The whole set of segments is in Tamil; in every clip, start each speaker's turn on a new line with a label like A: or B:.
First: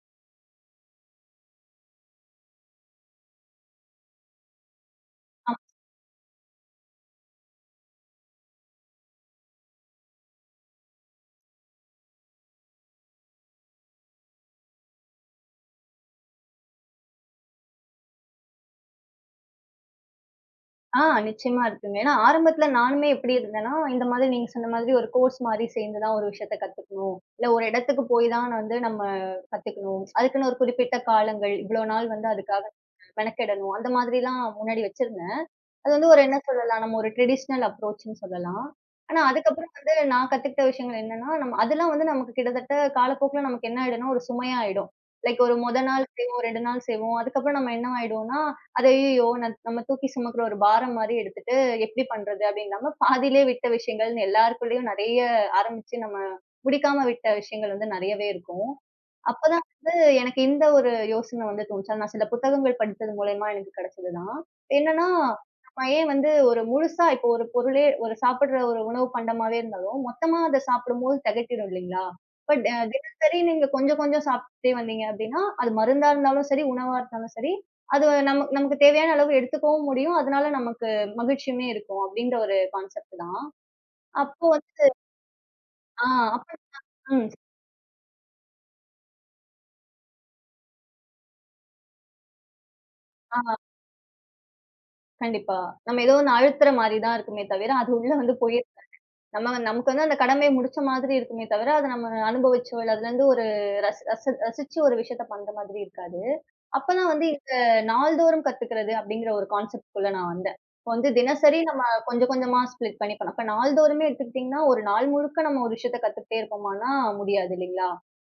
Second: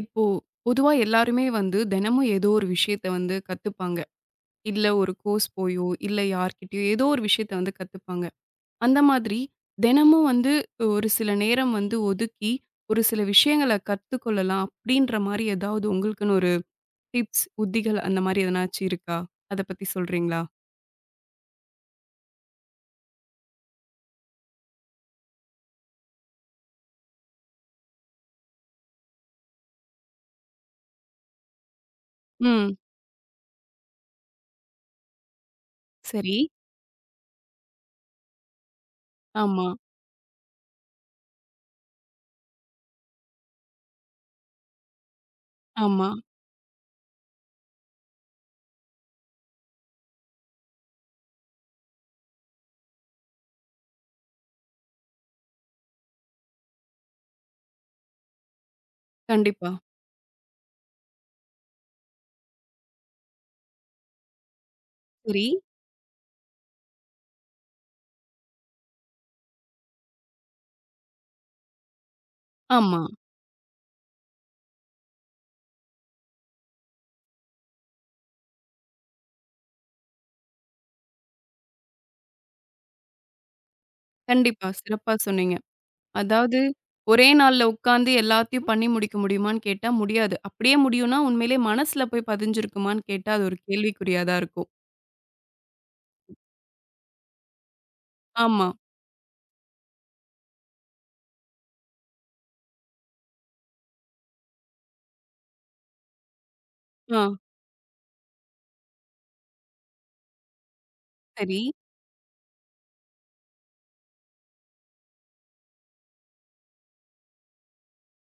A: இப்போ பொதுவா எல்லாருமே வந்து தினமும் ஏதோ ஒரு விஷயத்த வந்து கத்துப்பாங்க. இல்ல ஒரு கோர்ஸ்
B: அம்
A: போயோ, இல்ல யார்கிட்டயோ ஏதோ ஒரு விஷயத்த வந்து கத்துப்பாங்க. அந்த மாதிரி தினமும் வந்து ஒரு சில நேரம் வந்து ஒதுக்கி, ஒரு சில விஷயங்கள கத்துக்கொள்ளலாம் அப்படின்ற மாரி ஏதாவது உங்களுக்குன்னு ஒரு டிப்ஸ், உத்திகள் அந்த மாரி எதனாச்சும் இருக்கா? அத பத்தி சொல்றீங்களா?
B: ஆ. நிச்சயமா இருக்குங்க. ஏன்னா ஆரம்பத்துல நானுமே எப்படி இருந்தேன்னா, இந்த மாதிரி நீங்க சொன்ன மாதிரி ஒரு கோர்ஸ் மாரி சேர்ந்து தான் ஒரு விஷயத்த கத்துக்கணும். இல்ல ஒரு இடத்துக்கு போய் தான் வந்து நம்ம கத்துக்கணும். அதுக்குன்னு ஒரு குறிப்பிட்ட காலங்கள், இவ்வளோ நாள் வந்து அதுக்காக
A: ம்.
B: மெனக்கெடணும். அந்த மாதிரிலாம் முன்னாடி வச்சிருந்தேன். அது வந்து ஒரு
A: சரி.
B: என்ன சொல்லலாம், நம்ம ஒரு ட்ரெடிஷ்னல் அப்ரோச்ன்னு சொல்லலாம். ஆனா
A: ஆமா,
B: அதுக்கப்புறம் வந்து நான் கத்துக்கிட்ட விஷயங்கள் என்னன்னா, நம்ம அதெல்லாம் வந்து நமக்கு கிட்டத்தட்ட காலப்போக்குல நமக்கு என்ன ஆயிடும்னா, ஒரு சுமையா ஆயிடும். லைக் ஒரு மொத நாள்
A: ஆமா.
B: செய்வோம், 2 நாள் செய்வோம். அதுக்கப்புறம் நம்ம என்ன ஆயிடுவோம்னா, "அது ஐய்யய்யோ! நம்ம தூக்கி சுமக்கிற ஒரு பாரம் மாரி எடுத்துட்டு எப்படி பண்றது?" அப்படிங்காம பாதியிலே விட்ட விஷயங்கள்ன்னு எல்லாருக்குள்ளயும் நெறைய ஆரம்பிச்சு நம்ம முடிக்காம விட்ட விஷயங்கள் வந்து நெறையவே இருக்கும். அப்பதான்
A: கண்டிப்பா.
B: வந்து எனக்கு இந்த ஒரு யோசனை வந்து தோணுச்சு. நான் சில புத்தகங்கள் படித்தது மூலியமா எனக்கு கிடைச்சது தான். என்னன்னா,
A: சரி.
B: நம்ம ஏன் வந்து ஒரு முழுசா இப்போ ஒரு பொருளே ஒரு சாப்பிடுற ஒரு உணவு பண்டமாவே இருந்தாலும், மொத்தமா அத சாப்பிடும்போது திகட்டிடும் இல்லைங்களா? பட்
A: ஆமா.
B: தினசரி நீங்க கொஞ்சம் கொஞ்சம் சாப்பிட்டே வந்தீங்க அப்படின்னா, அது மருந்தா இருந்தாலும் சரி, உணவா இருந்தாலும் சரி, அது நமக்கு தேவையான அளவு எடுத்துக்கவும் முடியும். அதனால நமக்கு மகிழ்ச்சியுமே இருக்கும் அப்படின்ற ஒரு கான்செப்ட் தான். அப்போ
A: கண்டிப்பா.
B: வந்து.
A: சிறப்பா சொன்னீங்க.
B: ஆ. அப்ப
A: அதாவது, ஒரே
B: ம்.
A: நாள்ல உட்காந்து எல்லாத்தையும் பண்ணி முடிக்க முடியுமான்னு கேட்டா முடியாது. அப்படியே முடியும்னா, உண்மையிலே மனசுல போய் பதிஞ்சிருக்குமான்னு கேட்டா,
B: ஆ.
A: அது ஒரு கேள்விக்குறியா தான் இருக்கும்.
B: கண்டிப்பா. நம்ம ஏதோ ஒண்ணு அழுத்துற மாரி தான் இருக்குமே தவிர, அது உள்ள வந்து போய்
A: ஆமா.
B: நமக்கு வந்து அந்த கடமைய முடிச்ச மாதிரி இருக்குமே தவிர, அத நம்ம அனுபவிச்சோ, இல்ல அதுலருந்து ஒரு ரசி ரசி ரசிச்சு ஒரு விஷயத்த பண்ற மாதிரி இருக்காது. அப்பதான்
A: ஆ.
B: வந்து இந்த நாள்தோறும் கத்துக்கிறது அப்படிங்கிற ஒரு கான்செப்ட்குள்ள நான் வந்தேன். இப்ப வந்து தினசரி
A: சரி.
B: நம்ம கொஞ்சம் கொஞ்சமா ஸ்ப்ளிட் பண்ணி பண்ணலாம். இப்ப நாள்தோறுமே எடுத்துக்கிட்டீங்கன்னா, ஒரு நாள் முழுக்க நம்ம ஒரு விஷயத்த கத்துக்கிட்டே இருப்போமான்னா முடியாது இல்லைங்களா?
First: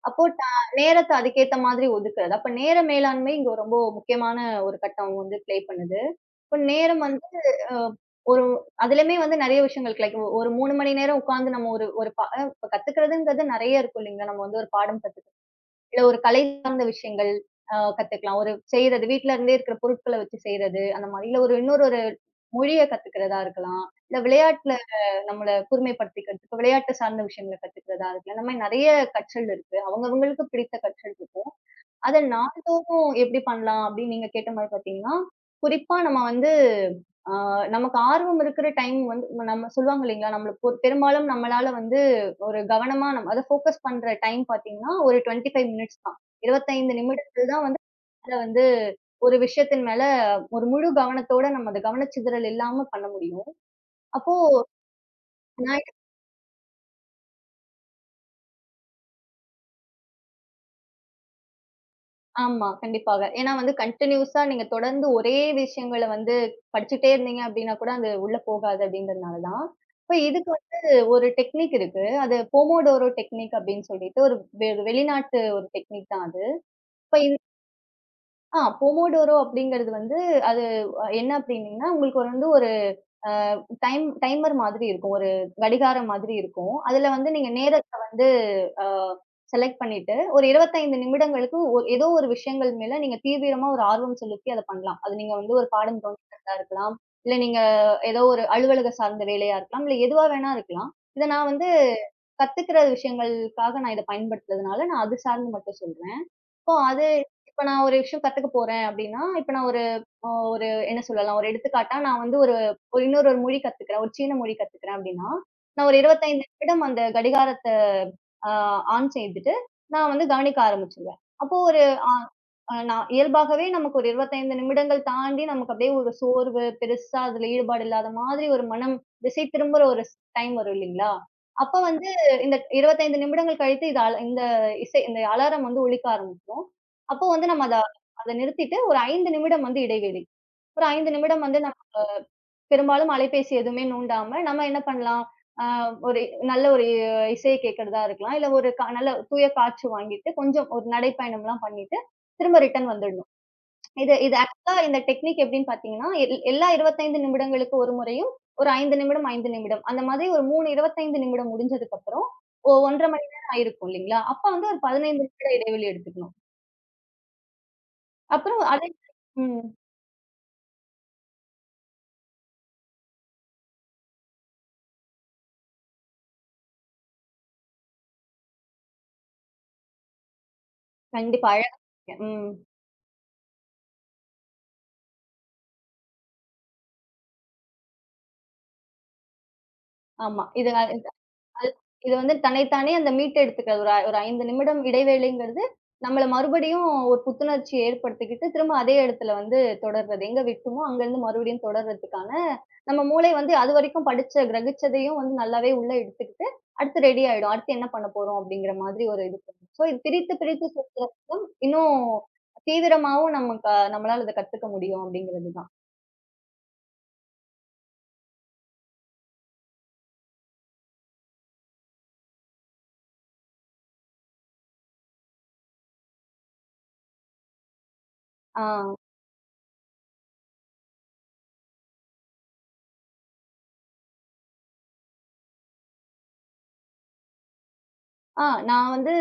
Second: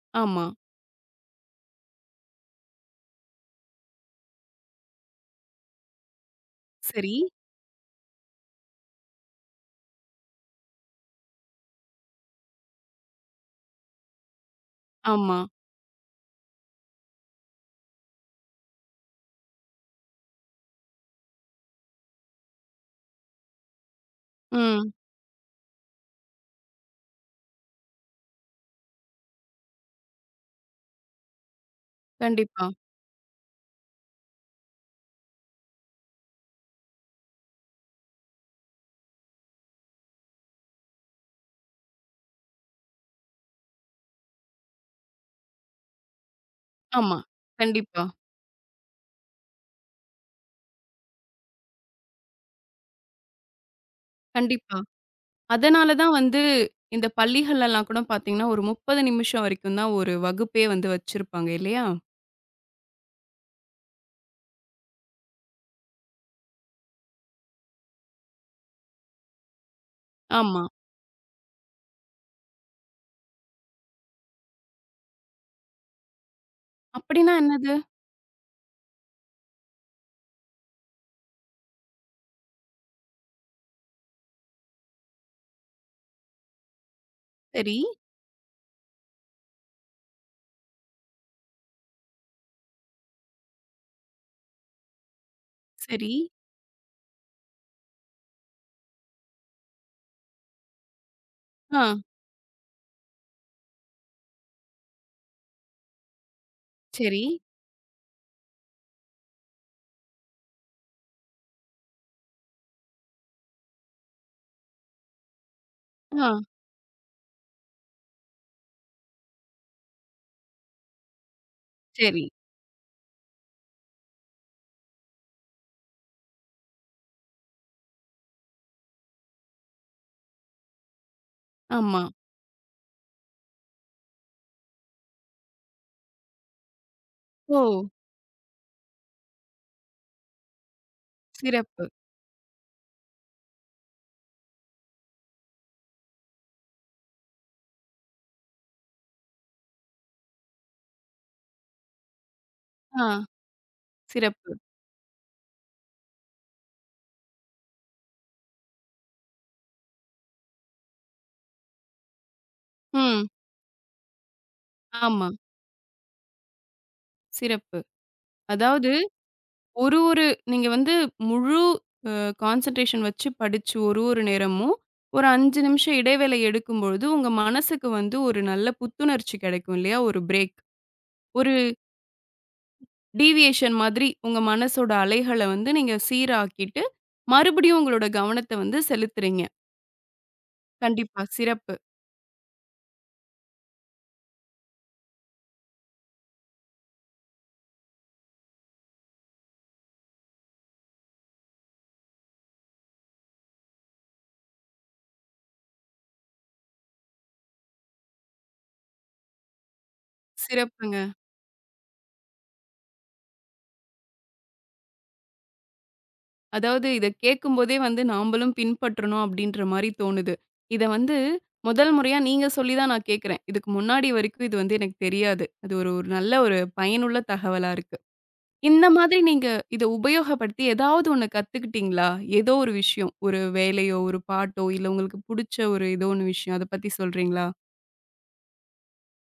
B: அப்போ
A: ஆமா.
B: நேரத்த அதுக்கேத்த மாதிரி ஒதுக்குறது. அப்ப நேர மேலாண்மை இங்க ரொம்ப முக்கியமான ஒரு கட்டம் வந்து ப்ளே பண்ணுது. இப்ப நேரம்
A: சரி.
B: வந்து. அ ஒரு அதிலயுமே வந்து நெறைய விஷயங்கள் கிடைக்கும். ஒரு 3 மணி நேரம் உட்கார்ந்து நம்ம ஒரு ஒரு ப இப்ப கத்துக்கிறதுங்கிறது நெறைய இருக்கும் இல்லைங்களா? நம்ம வந்து ஒரு பாடம்
A: ஆமா.
B: கத்துக்கணும். இல்ல ஒரு கலை சார்ந்த விஷயங்கள் கத்துக்கலாம். ஒரு செய்றது வீட்ல இருந்தே இருக்கிற பொருட்கள வச்சு செய்றது, அந்த மாதிரி. இல்ல இன்னொரு ஒரு மொழிய கத்துக்கிறதா இருக்கலாம். இல்ல விளையாட்டுல
A: ம்.
B: நம்மள கூர்மைப்படுத்திக்கிறதுக்கு விளையாட்டு சார்ந்த விஷயங்கள கத்துக்கிறதா இருக்கலாம். இந்த மாரி நெறைய கற்றல் இருக்கு. அவங்கவங்களுக்கு பிடித்த கற்றல் இருக்கும். அத
A: கண்டிப்பா.
B: நாள்தோறும் எப்படி பண்ணலாம் அப்படின்னு நீங்க கேட்ட மாரி பார்த்தீங்கன்னா, குறிப்பா நம்ம வந்து ஆ நமக்கு ஆர்வம் இருக்கிற டைம் வந்து நம்ம சொல்லுவாங்க இல்லைங்களா, நம்மளுக்கு பெரும்பாலும் நம்மளால வந்து ஒரு கவனமா நம்ம அத ஃபோக்கஸ் பண்ற டைம் பார்த்தீங்கன்னா, ஒரு 25 மினிட்ஸ் தான். 25
A: ஆமா.
B: நிமிடங்கள் தான் வந்து
A: கண்டிப்பா.
B: அத வந்து ஒரு விஷயத்தின் மேல ஒரு முழு கவனத்தோட நம்ம அத கவனச்சிதறல் இல்லாம பண்ண முடியும். அப்போ.
A: கண்டிப்பா. அதனால தான் வந்து இந்த பள்ளிகள்லலாம் கூட பார்த்தீங்கன்னா, ஒரு 30 நிமிஷம் வரைக்கும் தான் ஒரு வகுப்பே வந்து வச்சிருப்பாங்க இல்லையா?
B: ஆமா. கண்டிப்பாக. ஏன்னா வந்து கன்டினியூஸா நீங்க தொடர்ந்து ஒரே விஷயங்கள வந்து படிச்சுட்டே இருந்தீங்க அப்டின்னா கூட அது உள்ள போகாது அப்டின்றதுனால தான். இப்ப இதுக்கு
A: ஆமா.
B: வந்து ஒரு டெக்னிக் இருக்கு. அது போமோடோரோ டெக்னிக் அப்டின்னு சொல்லிட்டு ஒரு வெளிநாட்டு ஒரு டெக்னிக் தான் அது. இப்ப
A: அப்படின்னா
B: இது.
A: என்னது?
B: போமோடோரோ அப்டிங்கிறது வந்து அது, என்ன அப்டின்னீங்கன்னா, உங்களுக்கு வந்து ஒரு வந்து அ டைமர் மாதிரி இருக்கும். ஒரு கடிகாரம் மாதிரி இருக்கும். அதுல வந்து நீங்க
A: சரி,
B: நேரத்த வந்து அ செலக்ட் பண்ணிட்டு, ஒரு 25 நிமிடங்களுக்கு ஏதோ ஒரு விஷயங்கள் மேல நீங்க தீவிரமா ஒரு ஆர்வம் செலுத்தி அத பண்ணலாம். அது நீங்க வந்து ஒரு பாடம்
A: சரி.
B: கவனிக்கிறதா இருக்கலாம். இல்ல நீங்க ஏதோ ஒரு அலுவலக சார்ந்த வேலையா இருக்கலாம். இல்ல எதுவா வேணா இருக்கலாம். இத நான் வந்து
A: ஆ.
B: கத்துக்கிற விஷயங்களுக்காக நான் இத பயன்படுத்துறதுனால, நான் அது சார்ந்து மட்டும் சொல்றேன். இப்போ அது.
A: சரி.
B: இப்ப நான் ஒரு விஷயம் கத்துக்க போறேன் அப்டின்னா, இப்ப நான் ஒரு என்ன சொல்லலாம்? ஒரு எடுத்துக்காட்டா நான் வந்து ஒரு ஒரு இன்னொரு ஒரு மொழி கத்துக்கிறேன். ஒரு சீன மொழி கத்துக்கிறேன் அப்படின்னா, நான் ஒரு
A: ஆ.
B: 25 நிமிடம் அந்த கடிகாரத்த அ ஆன் செய்துட்டு, நான் வந்து கவனிக்க ஆரம்பிச்சுருவேன். அப்போ ஒரு அ
A: சரி.
B: அ நான் இயல்பாகவே நமக்கு ஒரு 25 நிமிடங்கள் தாண்டி நமக்கு அப்படியே ஒரு சோர்வு, பெருசா அதுல ஈடுபாடு இல்லாத மாதிரி ஒரு மனம் திசை திரும்புற ஒரு டைம் வரும் இல்லீங்களா? அப்ப
A: ஆமா.
B: வந்து இந்த 25 நிமிடங்கள் கழித்து இது இந்த இந்த அலாரம் வந்து ஒலிக்க ஆரம்பிக்கும். அப்போ வந்து
A: ஓ!
B: நம்ம அத அத நிறுத்திட்டு ஒரு 5 நிமிடம் வந்து இடைவெளி. ஒரு 5 நிமிடம் வந்து நம்ம
A: சிறப்பு.
B: பெரும்பாலும் அலைபேசி எதுவுமே நோண்டாம, நம்ம என்ன பண்ணலாம்? அ ஒரு நல்ல ஒரு இசைய கேட்கிறதா இருக்கலாம். இல்ல ஒரு நல்ல தூய காற்று வாங்கிட்டு, கொஞ்சம் ஒரு நடைப்பயணம்லாம் பண்ணிட்டு, திரும்ப ரிட்டர்ன்
A: ஆ,
B: வந்துடணும். இது இது
A: சிறப்பு.
B: ஆக்சுவலா இந்த டெக்னிக் எப்படின்னு பார்த்தீங்கன்னா, எல்லா 25 நிமிடங்களுக்கு ஒரு முறையும், ஒரு 5 நிமிடம், 5 நிமிடம். அந்த மாதிரி ஒரு 3 25 நிமிடம் முடிஞ்சதுக்கப்புறம், 1 1/2
A: ம்.
B: மணி நேரம் ஆயிருக்கும் இல்லைங்களா? அப்ப வந்து ஒரு 15
A: ஆமா,
B: நிமிட இடைவெளி எடுத்துக்கணும்.
A: சிறப்பு.
B: அப்புறம் அதே.
A: அதாவது
B: ம்.
A: ஒரு ஒரு நீங்க வந்து முழு அ கான்சன்ட்ரேஷன் வச்சு படிச்சு ஒரு ஒரு நேரமும், ஒரு 5 நிமிஷம் இடைவேளை எடுக்கும்பொழுது, உங்க மனசுக்கு வந்து ஒரு நல்ல புத்துணர்ச்சி கிடைக்கும் இல்லையா? ஒரு பிரேக்.
B: கண்டிப்பா.
A: ஒரு
B: அழகா சொன்னீங்க. ம்.
A: டீவியேஷன் மாதிரி உங்க மனசோட அலைகள வந்து நீங்க சீராக்கிட்டு, மறுபடியும் உங்களோட கவனத்த வந்து செலுத்துறீங்க.
B: ஆமா. இது.
A: கண்டிப்பா.
B: அது
A: சிறப்பு.
B: இது வந்து தன்னைத்தானே அந்த மீட்டெடுத்துக்கிறது. ஒரு 5 நிமிடம் இடைவேளைங்கிறது, நம்மள மறுபடியும் ஒரு புத்துணர்ச்சி ஏற்படுத்திக்கிட்டு, திரும்ப அதே இடத்துல வந்து தொடர்றது. எங்க விட்டோமோ அங்கருந்து மறுபடியும் தொடர்றதுக்கான, நம்ம மூளை வந்து அதுவரைக்கும் படிச்ச, கிரகிச்சதையும் வந்து நல்லாவே உள்ள எடுத்துக்கிட்டு, அடுத்து ரெடி ஆயிடும். அடுத்து என்ன பண்ண போறோம் அப்படிங்கிற மாதிரி ஒரு இது பண்ணும். ஸோ இது பிரித்து பிரித்து
A: சிறப்புங்க.
B: சொல்றப்போ இன்னும் தீவிரமாவும் நமக்கு நம்மளால அத கத்துக்க முடியும் அப்படிங்கிறது தான்.
A: அதாவது இத கேட்கும்போதே வந்து நாம்பளும் பின்பற்றணும் அப்படின்ற மாரி தோணுது. இத வந்து முதல் முறையா நீங்க சொல்லி தான் நான் கேட்கிறேன். இதுக்கு முன்னாடி வரைக்கும் இது வந்து எனக்கு தெரியாது. அது ஒரு ஒரு நல்ல ஒரு பயனுள்ள தகவலா இருக்கு. இந்த
B: ஆ,
A: மாதிரி நீங்க இத உபயோகப்படுத்தி ஏதாவது ஒண்ணு கத்துக்கிட்டீங்களா? ஏதோ ஒரு விஷயம். ஒரு வேலையோ, ஒரு பாட்டோ, இல்ல உங்களுக்கு புடிச்ச ஒரு ஏதோ ஒண்ணு விஷயம். அத பத்தி சொல்றீங்களா?
B: ஆ நான் வந்து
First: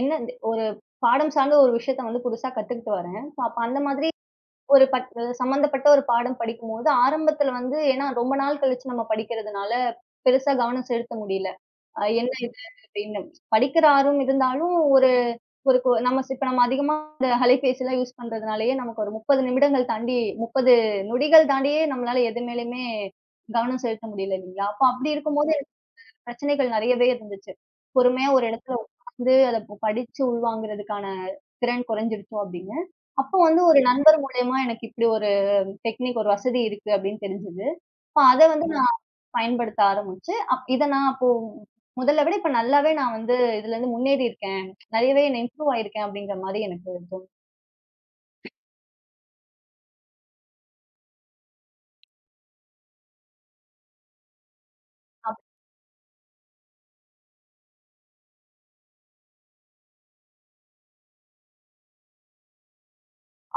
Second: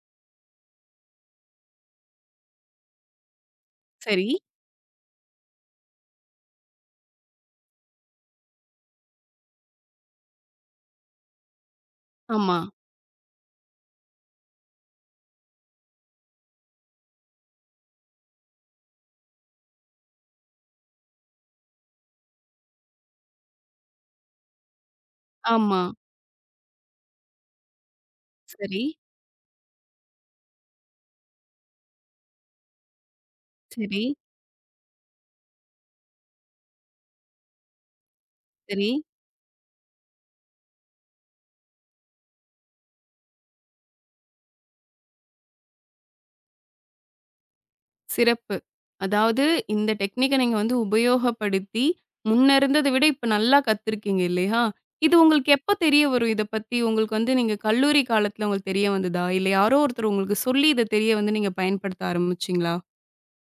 B: என்ன ஒரு பாடம் சார்ந்த ஒரு விஷயத்த வந்து புதுசா கத்துக்கிட்டு வரேன். சோ அப்ப அந்த மாதிரி
A: சரி.
B: ஒரு சம்மந்தப்பட்ட ஒரு பாடம் படிக்கும்போது, ஆரம்பத்துல வந்து ஏன்னா ரொம்ப நாள் கழிச்சு நம்ம படிக்கிறதுனால, பெருசா கவனம் செலுத்த முடியல. என்ன
A: ஆமா,
B: இது அப்படின்னு. படிக்கிற ஆர்வம் இருந்தாலும், ஒரு ஒரு கொ நம்ம இப்ப நம்ம அதிகமா இந்த அலைபேசிலாம் யூஸ் பண்றதுனாலயே, நமக்கு ஒரு 30 நிமிடங்கள் தாண்டி 30 நொடிகள் தாண்டியே நம்மளால எது மேலயுமே கவனம் செலுத்த முடியல இல்லைங்களா? அப்ப அப்படி இருக்கும்போது
A: ஆமா.
B: பிரச்சனைகள் நெறையவே இருந்துச்சு. பொறுமையா ஒரு இடத்துல
A: சரி,
B: உட்கார்ந்து அத படிச்சு உள்வாங்குறதுக்கான திறன் குறைஞ்சிருச்சோ அப்படின்னு. அப்போ வந்து ஒரு
A: சரி,
B: நண்பர் மூலியமா எனக்கு இப்படி ஒரு ஒரு வசதி இருக்கு அப்படின்னு தெரிஞ்சது. அப்ப அத வந்து ம்.
A: சரி.
B: நான் பயன்படுத்த ஆரம்பிச்சு, இத நான் அப்போ முதல்ல விட இப்ப நல்லாவே நான் வந்து இதுலருந்து முன்னேறி இருக்கேன். நெறையவே என்ன இம்ப்ரூவ் ஆயிருக்கேன் அப்படிங்கிற மாரி எனக்கு தோணும்.
A: சிறப்பு. அதாவது இந்த டெக்னிக்க நீங்க வந்து உபயோகப்படுத்தி, முன்ன இருந்தத விட இப்ப நல்லா கத்துருக்கீங்க இல்லையா? இது உங்களுக்கு எப்ப தெரிய வரும்? இத பத்தி உங்களுக்கு வந்து நீங்க கல்லூரி காலத்துல உங்களுக்கு தெரிய வந்ததா? இல்ல யாரோ ஒருத்தர் உங்களுக்கு சொல்லி இத தெரிய வந்து நீங்க பயன்படுத்த ஆரம்பிச்சீங்களா?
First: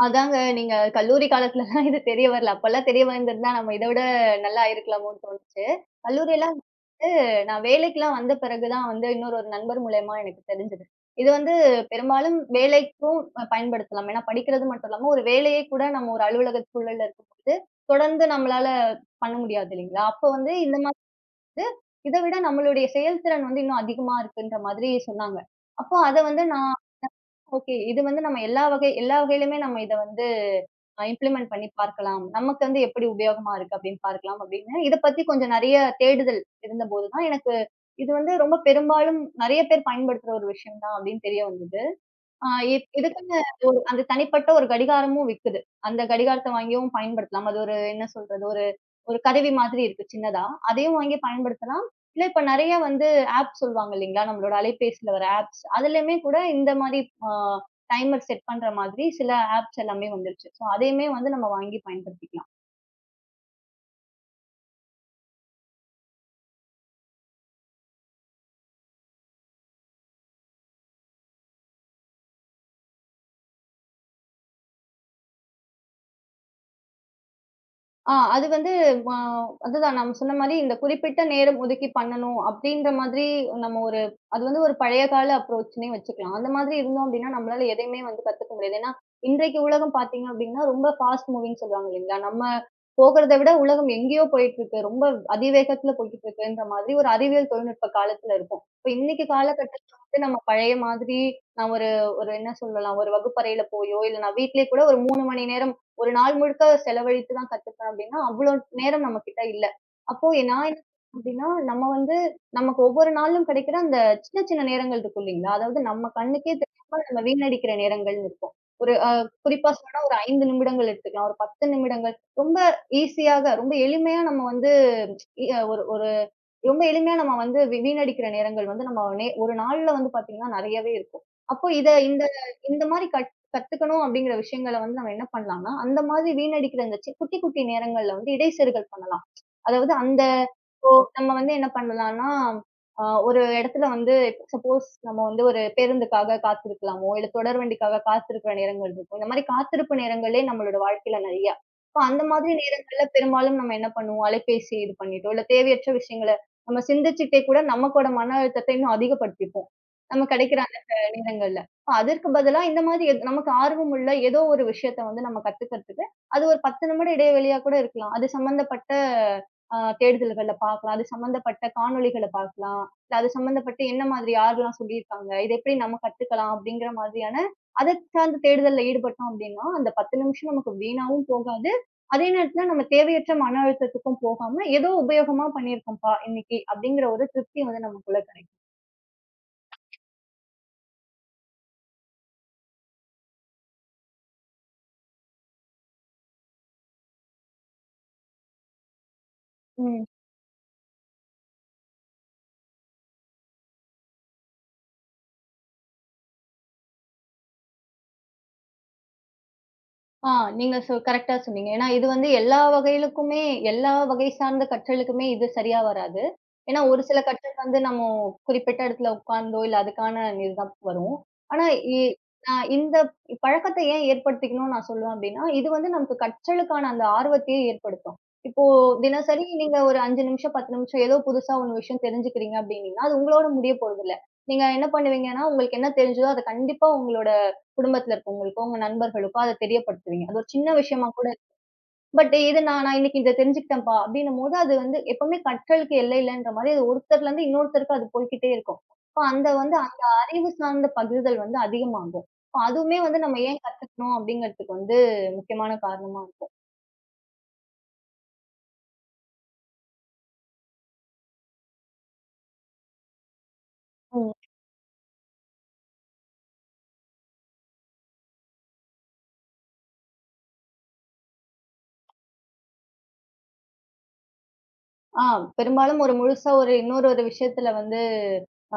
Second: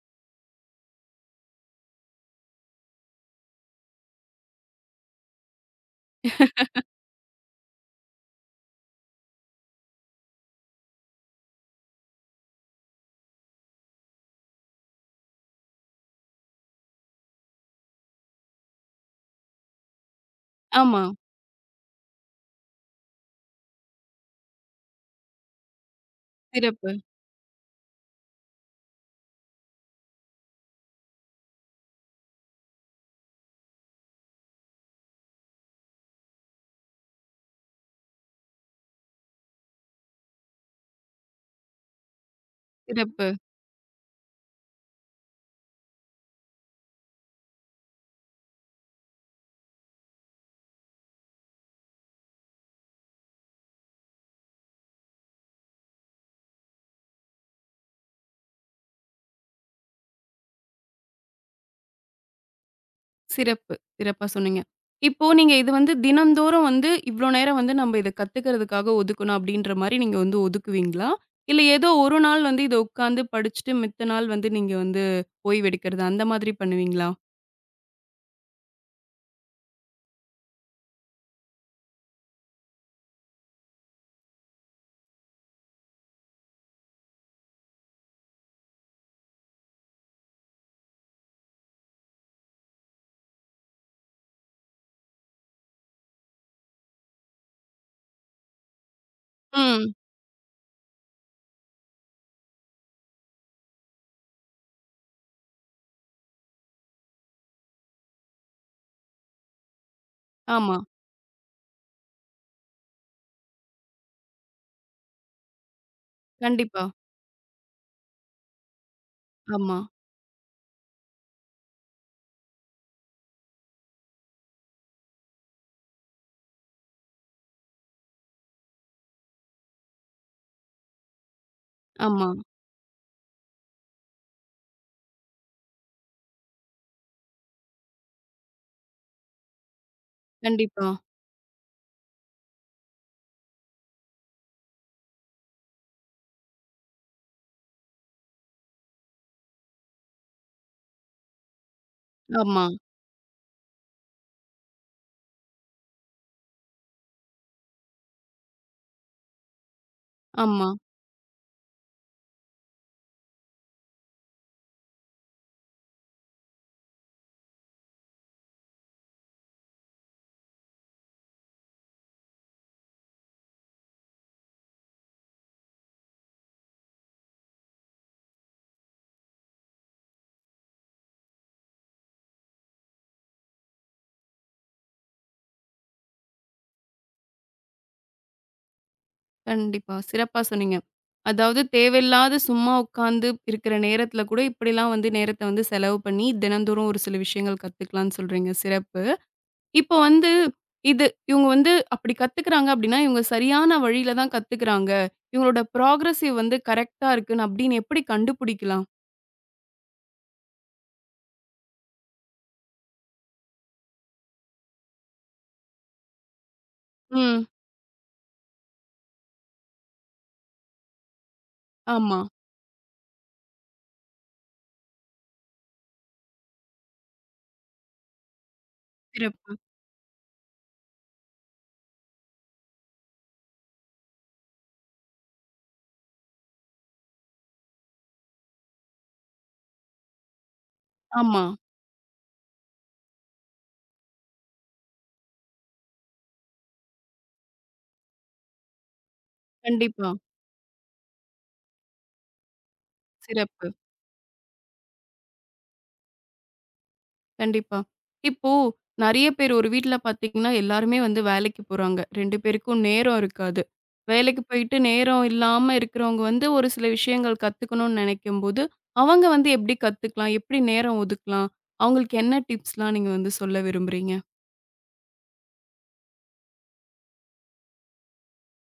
B: அதாங்க நீங்க கல்லூரி காலத்துலலாம் இது தெரிய வரல. அப்பல்லாம் தெரிய வந்திருந்தா நம்ம இத விட நல்லா ஆயிருக்கலாமோன்னு தோணுச்சு. கல்லூரியெல்லாம் வந்து நான் வேலைக்குலாம் வந்த பிறகு தான் வந்து இன்னொரு ஒரு நண்பர் மூலியமா எனக்கு தெரிஞ்சது. இது வந்து பெரும்பாலும் வேலைக்கும் பயன்படுத்தலாம். ஏன்னா படிக்கிறது மட்டும் இல்லாம, ஒரு வேலையே கூட நம்ம ஒரு அலுவலக சூழல்ல இருக்கும்போது, தொடர்ந்து நம்மளால பண்ண முடியாது இல்லைங்களா? அப்போ வந்து இந்த மாதிரி
A: ஆமா.
B: வந்து இத விட நம்மளுடைய செயல்திறன் வந்து இன்னும் அதிகமா இருக்குன்ற மாதிரி சொன்னாங்க. அப்போ அத வந்து நான்.
A: சிறப்பு,
B: ஓகே. இது வந்து நம்ம எல்லா வகையிலுமே நம்ம இத வந்து இம்ப்ளிமெண்ட் பண்ணி பார்க்கலாம். நமக்கு வந்து எப்படி உபயோகமா இருக்கு அப்படின்னு பார்க்கலாம் அப்படின்னு, இத பத்தி கொஞ்சம் நெறைய தேடுதல் இருந்தபோது தான் எனக்கு இது வந்து ரொம்ப பெரும்பாலும் நெறைய பேர் பயன்படுத்துற ஒரு விஷயம் தான் அப்படின்னு தெரிய வந்தது. ஆ இத்
A: சிறப்பு.
B: இதுக்குன்னு அந்த தனிப்பட்ட ஒரு கடிகாரமும் விக்குது. அந்த கடிகாரத்த வாங்கியும் பயன்படுத்தலாம். அது ஒரு என்ன சொல்றது? ஒரு கருவி மாதிரி இருக்கு சின்னதா. அதையும் வாங்கி பயன்படுத்தலாம். இல்ல இப்ப நெறைய வந்து ஆப் சொல்லுவாங்க இல்லைங்களா? நம்மளோட அலைபேசியில வர ஆப்ஸ். அதுலயுமே கூட இந்த மாரி ஆ டைமர் செட் பண்ற மாதிரி சில ஆப்ஸ் எல்லாமே வந்துருச்சு. ஸோ அதையுமே வந்து நம்ம வாங்கி பயன்படுத்திக்கலாம்.
A: சிறப்பு. சிறப்பா சொன்னீங்க. இப்போ நீங்க இது வந்து தினம்தோறும் வந்து இவ்ளோ நேரம் வந்து நம்ம இத கத்துக்கிறதுக்காக ஒதுக்கணும் அப்டின்ற மாரி நீங்க வந்து ஒதுக்குவீங்களா? இல்ல ஏதோ ஒரு நாள் வந்து இத உட்காந்து படிச்சுட்டு மித்த நாள் வந்து நீங்க வந்து ஓய்வெடுக்கிறது அந்த மாதிரி பண்ணுவீங்களா?
B: அது வந்து ம அதுதான் நம்ம சொன்ன மாரி, இந்த குறிப்பிட்ட நேரம் ஒதுக்கி பண்ணணும் அப்படின்ற மாதிரி நம்ம ஒரு அது வந்து ஒரு பழைய கால அப்ரோச்ன்னே வச்சுக்கலாம். அந்த மாதிரி இருந்தோம் அப்படின்னா, நம்மளால எதையுமே வந்து கத்துக்க முடியாது. ஏன்னா, இன்றைக்கு உலகம் பார்த்தீங்க அப்படின்னா, ரொம்ப ஃபாஸ்ட் மூவிங்ன்னு சொல்லுவாங்க இல்லைங்களா? நம்ம போகிறத விட உலகம் எங்கேயோ போயிட்டுருக்கு. ரொம்ப அதிவேகத்துல போய்க்கிட்டுருக்குன்ற மாதிரி ஒரு அறிவியல் தொழில்நுட்ப காலத்துல இருக்கோம். இப்ப இன்னைக்கு
A: ம்.
B: காலகட்டத்துல வந்து நம்ம பழைய மாதிரி நான் ஒரு ஒரு என்ன சொல்லலாம், ஒரு வகுப்பறையில போயோ, இல்ல நான் வீட்லயே கூட ஒரு 3 மணி நேரம் ஒரு நாள் முழுக்க செலவழித்து தான் கத்துப்பேன் அப்படின்னா, அவ்ளோ நேரம் நம்ம கிட்ட இல்ல. அப்போ நான்
A: ஆமா.
B: என்ன அப்படின்னா, நம்ம வந்து நமக்கு ஒவ்வொரு நாளும் கிடைக்கிற அந்த சின்ன சின்ன நேரங்கள் இருக்கும் இல்லைங்களா? அதாவது நம்ம கண்ணுக்கே
A: கண்டிப்பா.
B: தெரியாம நம்ம வீணடிக்கிற நேரங்கள்னு இருக்கும். ஒரு அ குறிப்பா
A: ஆமா,
B: சொல்லணும்னா ஒரு 5 நிமிடங்கள் எடுத்துக்கலாம். ஒரு 10 நிமிடங்கள். ரொம்ப ஈஸியாக, ரொம்ப எளிமையா நம்ம வந்து அ ஒரு ஒரு ரொம்ப எளிமையா நம்ம வந்து வீணடிக்கிற நேரங்கள் வந்து நம்ம ஒரு நாள்ல வந்து பார்த்தீங்கன்னா நெறையவே இருக்கும். அப்போ இந்த
A: ஆமா.
B: இந்த மாரி கத்துக்கணும் அப்படிங்கிற விஷயங்கள வந்து நம்ம என்ன பண்ணலாம்னா, அந்த மாதிரி வீணடிக்கிற இந்த குட்டி, குட்டி நேரங்கள்ல வந்து இடைச்செருகல் பண்ணலாம். அதாவது அந்த
A: கண்டிப்பா.
B: நம்ம வந்து என்ன பண்ணலாம்னா, ஒரு இடத்துல வந்து சப்போஸ் நம்ம வந்து ஒரு பேருந்துக்காக காத்திருக்கலாமோ, இல்ல தொடர் வண்டிக்காக காத்திருக்கிற நேரங்கள் இருக்கும். இந்த மாரி காத்திருப்பு நேரங்களே நம்மளோட வாழ்க்கையில நெறையா. அப்ப அந்த மாதிரி
A: ஆமா,
B: நேரங்கள்ல பெரும்பாலும் நம்ம என்ன பண்ணுவோம், அலைபேசி இது பண்ணிட்டோம். இல்ல தேவையற்ற விஷயங்கள நம்ம சிந்திச்சுட்டே கூட நமக்கோட மன அழுத்தத்த இன்னும் அதிகப்படுத்திப்போம். நமக்கு கிடைக்கிற
A: ஆமா.
B: அந்த நேரங்கள்ல. அப்ப அதற்கு பதிலா இந்த மாதிரி நமக்கு ஆர்வம் உள்ள ஏதோ ஒரு விஷயத்த வந்து நம்ம கத்துக்கிறதுக்கு, அது ஒரு 10 நிமிட இடைவெளியா கூட இருக்கலாம். அது சம்பந்தப்பட்ட தேடுதல்கள்ல பார்க்கலாம். அது சம்மந்தப்பட்ட காணொளிகள பார்க்கலாம். இல்ல அது சம்மந்தப்பட்டு என்ன மாதிரி யாரெல்லாம் சொல்லியிருக்காங்க? இத எப்படி நம்ம கத்துக்கலாம்? அப்படிங்கிற மாதிரியான அத சார்ந்த தேடுதல்ல ஈடுபட்டோம் அப்படின்னா, அந்த 10 நிமிஷம் நமக்கு வீணாவும் போகாது. அதே நேரத்துல நம்ம தேவையற்ற மன அழுத்தத்துக்கும் போகாம, ஏதோ உபயோகமா பண்ணியிருக்கோம்ப்பா இன்னைக்கு அப்படிங்கிற ஒரு திருப்தி வந்து நமக்குள்ள கிடைக்கும்.
A: கண்டிப்பா. சிறப்பா சொன்னீங்க. அதாவது தேவையில்லாத சும்மா உட்காந்து இருக்கிற நேரத்தில கூட இப்படிலாம் வந்து நேரத்த வந்து செலவு பண்ணி தினந்தோறும் ஒரு சில விஷயங்கள் கத்துக்கலாம்னு சொல்றீங்க. சிறப்பு. இப்போ
B: ம்.
A: வந்து, இது இவுங்க வந்து அப்படி கத்துக்கிறாங்க அப்படின்னா, இவுங்க சரியான வழியில தான் கத்துக்கிறாங்க. இவுங்களோட ப்ராக்ரஸிவ் வந்து கரெக்ட்டா இருக்குன்னு அப்படின்னு எப்படி கண்டுபிடிக்கலாம்?
B: ஆ நீங்க கரெக்ட்டா சொன்னீங்க. ஏன்னா இது வந்து எல்லா வகையிலுக்குமே எல்லா வகை சார்ந்த கற்றலுக்குமே இது சரியா வராது. ஏன்னா ஒரு சில
A: ம்.
B: கற்றல் வந்து நம்ம குறிப்பிட்ட இடத்துல உட்கார்ந்தோ, இல்ல அதுக்கான இதுதான் வரும். ஆனா இ
A: ஆமா.
B: நான் இந்த பழக்கத்த ஏன் ஏற்படுத்திக்கணும்னு நான் சொல்லுவேன் அப்டின்னா, இது வந்து நமக்கு கற்றலுக்கான அந்த ஆர்வத்தையே ஏற்படுத்தும். இப்போ தினசரி
A: சிறப்பு.
B: நீங்க ஒரு 5 நிமிஷம், 10 நிமிஷம் ஏதோ புதுசா ஒரு விஷயம் தெரிஞ்சுக்கிறீங்க அப்டின்னீங்கன்னா, அது உங்களோட முடிய போறதில்ல. நீங்க என்ன பண்ணுவீங்கன்னா, உங்களுக்கு என்ன தெரிஞ்சதோ அத கண்டிப்பா உங்களோட குடும்பத்துல இருக்கவங்களுக்கோ, உங்க நண்பர்களுக்கோ அத தெரியப்படுத்துவீங்க. அது ஒரு சின்ன விஷயமா கூட.
A: ஆமா.
B: பட் இது நான் நான் இன்னைக்கு இத தெரிஞ்சுக்கிட்டேன்ப்பா அப்படின்னும்போது, அது வந்து எப்பவுமே கற்றலுக்கு எல்லை இல்லன்ற மாரி அது ஒருத்தர்ல இருந்து இன்னொருத்தருக்கு அது போய்க்கிட்டே இருக்கும். அப்ப அந்த
A: கண்டிப்பா.
B: அறிவு சார்ந்த பகிர்தல் வந்து அதிகமாகும். அப்ப அதுவுமே வந்து நம்ம ஏன்
A: சிறப்பு.
B: கத்துக்கணும் அப்படிங்கிறதுக்கு வந்து முக்கியமான காரணமா இருக்கும்.
A: கண்டிப்பா. இப்போ நெறைய பேர் ஒரு வீட்ல பார்த்தீங்கன்னா, எல்லாருமே வந்து வேலைக்கு போறாங்க. 2 பேருக்கும் நேரம் இருக்காது.
B: ம்.
A: வேலைக்கு போயிட்டு நேரம் இல்லாம இருக்கிறவங்க வந்து ஒரு சில விஷயங்கள் கத்துக்கணும்னு நெனைக்கும்போது, அவங்க வந்து எப்படி கத்துக்கலாம்? எப்படி நேரம் ஒதுக்கலாம்? அவங்களுக்கு என்ன டிப்ஸ்லாம் நீங்க வந்து சொல்ல விரும்புறீங்க?
B: ஆ பெரும்பாலும் ஒரு முழுசா இன்னொரு ஒரு விஷயத்துல வந்து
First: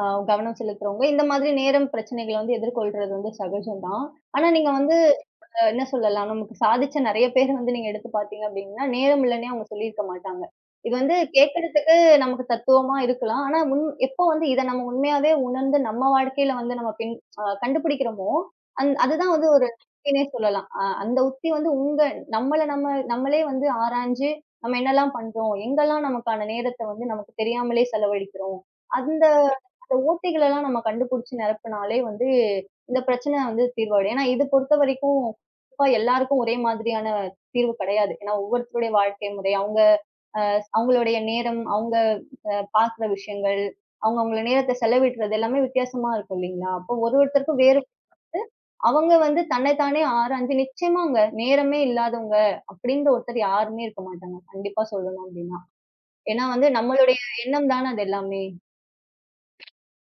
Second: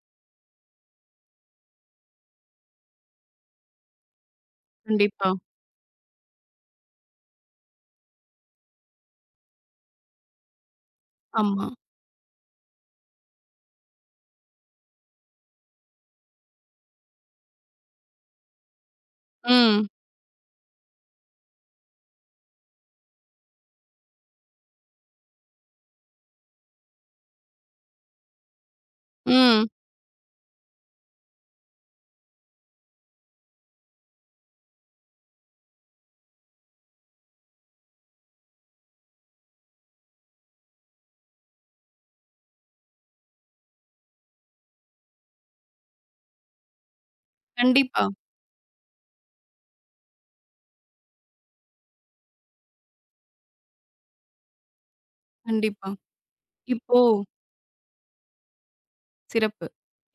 B: அ கவனம் செலுத்துறவங்க, இந்த மாதிரி நேரம் பிரச்சனைகள வந்து எதிர்கொள்றது வந்து சகஜம் தான். ஆனா நீங்க வந்து
A: கண்டிப்பா.
B: என்ன சொல்லலாம், நமக்கு சாதிச்ச நெறைய பேர் வந்து நீங்க எடுத்து பார்த்தீங்க அப்டின்னா, நேரம் இல்லன்னே அவங்க சொல்லியிருக்க மாட்டாங்க. இது வந்து
A: ஆமா.
B: கேட்கறதுக்கு நமக்கு தத்துவமா இருக்கலாம். ஆனா, முன் எப்போ வந்து இத நம்ம உண்மையாவே உணர்ந்து நம்ம வாழ்க்கையில வந்து நம்ம பின் கண்டுபிடிக்கிறோமோ, அதுதான் வந்து ஒரு
A: ம்.
B: உத்தினே சொல்லலாம். அந்த உத்தி வந்து உங்க நம்மள நம்ம நம்மளே வந்து ஆராய்ஞ்சு, நம்ம என்னலாம் பண்றோம்? எங்கலாம் நமக்கான நேரத்த வந்து நமக்கு தெரியாமலே செலவழிக்கிறோம்? அந்த
A: ம்.
B: அந்த ஓட்டைகளெல்லாம் நம்ம கண்டுபுடிச்சு நிரப்புனாலே வந்து, இந்த பிரச்சனை வந்து தீர்வடையும். ஏன்னா, இது பொறுத்தவரைக்கும் கண்டிப்பா எல்லாருக்கும் ஒரே மாதிரியான தீர்வு கிடையாது. ஏன்னா, ஒவ்வொருத்தருடைய வாழ்க்கை முறை, அவங்களுடைய நேரம், அவங்க பார்க்குற விஷயங்கள், அவங்க அவங்கள நேரத்த செலவிடுறது எல்லாமே வித்தியாசமா இருக்கும் இல்லைங்களா? அப்போ ஒருத்தருக்கும் வேறு
A: கண்டிப்பா,
B: அவங்க வந்து தன்னை தானே ஆராய்ஞ்சு நிச்சயமாங்க நேரமே இல்லாதவங்க அப்படின்ற ஒருத்தர் யாருமே இருக்க மாட்டாங்க. கண்டிப்பா சொல்லணும் அப்படின்னா.
A: கண்டிப்பா.
B: ஏன்னா வந்து
A: இப்போ
B: நம்மளுடைய எண்ணம் தான அது எல்லாமே.
A: சிறப்பு.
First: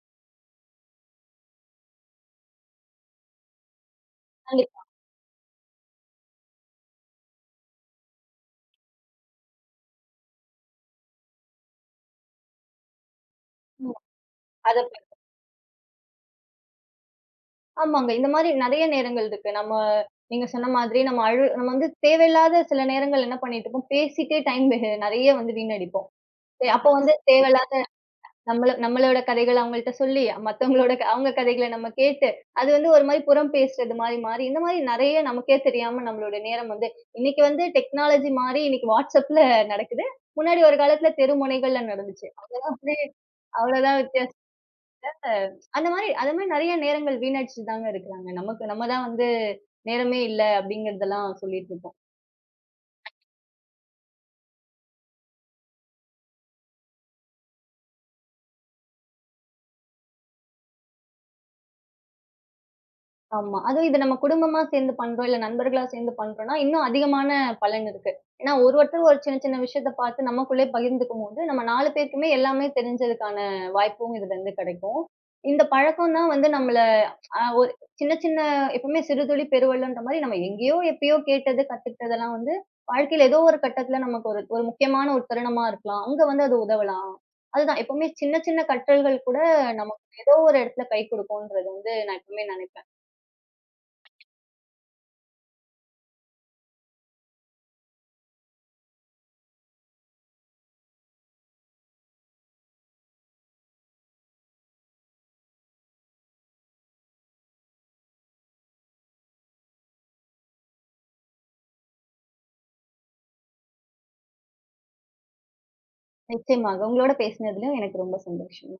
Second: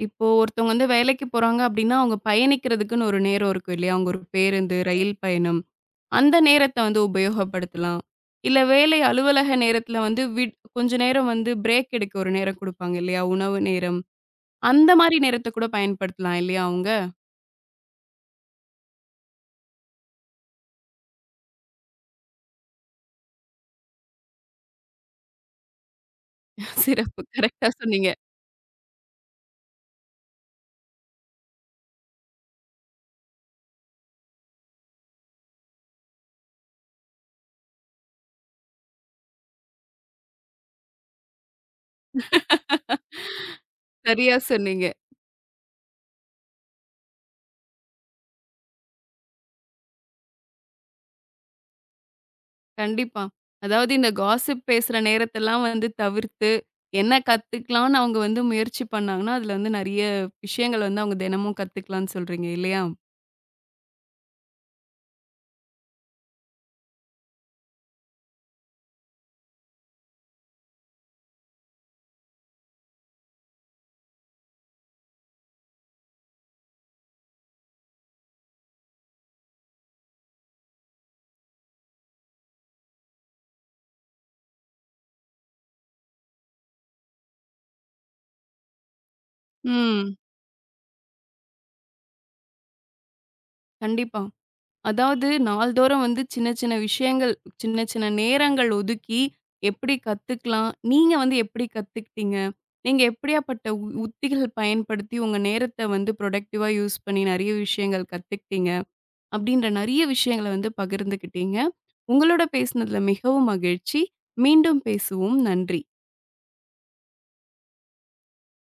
A: இப்போ ஒருத்தவங்க வந்து வேலைக்கு போறாங்க அப்படின்னா, அவங்க பயணிக்கிறதுக்குன்னு ஒரு நேரம் இருக்கும் இல்லையா? அவங்க ஒரு பேருந்து,
B: கண்டிப்பா.
A: ரயில் பயணம். அந்த நேரத்த வந்து உபயோகப்படுத்தலாம். இல்ல வேலை அலுவலக நேரத்துல வந்து விட் கொஞ்ச நேரம் வந்து பிரேக் எடுக்க ஒரு நேரம் குடுப்பாங்க இல்லையா? உணவு நேரம்.
B: அத
A: அந்த மாரி நேரத்த கூட பயன்படுத்தலாம் இல்லையா அவங்க?
B: ஆமாங்க. இந்த மாரி நெறைய நேரங்கள் இருக்கு. நம்ம நீங்க சொன்ன மாதிரி நம்ம நம்ம வந்து தேவையில்லாத சில நேரங்கள் என்ன பண்ணிட்டு இருப்போம், பேசிட்டே டைம் வெ நெறைய வந்து வீணடிப்போம். சரி அப்போ வந்து
A: சிறப்பு. கரெக்ட்டா
B: தேவையில்லாத
A: சொன்னீங்க.
B: நம்மள நம்மளோட கதைகள அவங்கள்ட்ட சொல்லி, அவங்க கதைகள நம்ம கேட்டு, அது வந்து ஒரு மாரி புறம் பேசுறது மாரி மாறி, இந்த மாரி நெறைய நமக்கே தெரியாம நம்மளோட நேரம் வந்து இன்னைக்கு வந்து டெக்னாலஜி மாறி இன்னைக்கு WhatsAppல நடக்குது. முன்னாடி ஒரு காலத்துல தெருமுனைகள்ல நடந்துச்சு. அவ்வளோதான் வந்து அவ்வளோதான்
A: சரியா
B: வித்தியாசம்.
A: சொன்னீங்க.
B: அந்த மாரி நெறைய நேரங்கள் வீணடிச்சுட்டு தாங்க இருக்கிறாங்க. நமக்கு நம்ம தான் வந்து நேரமே இல்ல அப்படிங்கிறதெல்லாம் சொல்லிட்டு இருக்கோம்.
A: கண்டிப்பா. அதாவது இந்த காசிப் பேசுற நேரத்தெல்லாம் வந்து தவிர்த்து, என்ன கத்துக்கலாம்னு அவங்க வந்து முயற்சி பண்ணாங்கன்னா, அதுல வந்து நெறைய விஷயங்கள் வந்து அவங்க தினமும் கத்துக்கலாம்னு சொல்றீங்க இல்லையா?
B: ஆமா. அதுவும் இது நம்ம குடும்பமா சேர்ந்து பண்றோம், இல்ல நண்பர்களா சேர்ந்து பண்றோம்ன்னா, இன்னும் அதிகமான பலன் இருக்கு. ஏன்னா ஒருத்தர் ஒரு சின்ன சின்ன விஷயத்த பார்த்து நமக்குள்ளே பகிர்ந்துக்கும்போது, நம்ம 4 பேருக்குமே எல்லாமே தெரிஞ்சதுக்கான வாய்ப்பும் இதுலருந்து கிடைக்கும். இந்த பழக்கம் தான் வந்து நம்மள அ ஒரு சின்ன சின்ன எப்பவுமே சிறுதுளி பெருவெள்ளம்ன்ற மாரி நம்ம எங்கேயோ எப்பயோ கேட்டது, கத்துக்கிட்டதெல்லாம் வந்து வாழ்க்கையில ஏதோ ஒரு கட்டத்துல நமக்கு ஒரு ஒரு முக்கியமான ஒரு தருணமா இருக்கலாம். அங்க வந்து அது உதவலாம். அதுதான் எப்பவுமே சின்ன சின்ன கற்றல்கள் கூட நமக்கு
A: ம்.
B: ஏதோ ஒரு இடத்துல கை குடுக்கும்ன்றது வந்து நான் எப்பவுமே நினைப்பேன்.
A: கண்டிப்பா. அதாவது நாள்தோறும் வந்து சின்ன சின்ன விஷயங்கள், சின்ன சின்ன நேரங்கள் ஒதுக்கி எப்படி கத்துக்கலாம்? நீங்க வந்து எப்படி கத்துக்கிட்டீங்க? நீங்க எப்படியாப்பட்ட உத்திகள் பயன்படுத்தி உங்க நேரத்த வந்து ப்ரொடக்டிவா யூஸ் பண்ணி நெறைய விஷயங்கள் கத்துக்கிட்டீங்க? அப்படின்ற நெறைய விஷயங்கள வந்து பகிர்ந்துக்கிட்டீங்க. உங்களோட பேசினதுல மிகவும் மகிழ்ச்சி. மீண்டும் பேசுவோம். நன்றி.
B: நிச்சயமாக. உங்களோட பேசினதிலும் எனக்கு ரொம்ப சந்தோஷம்.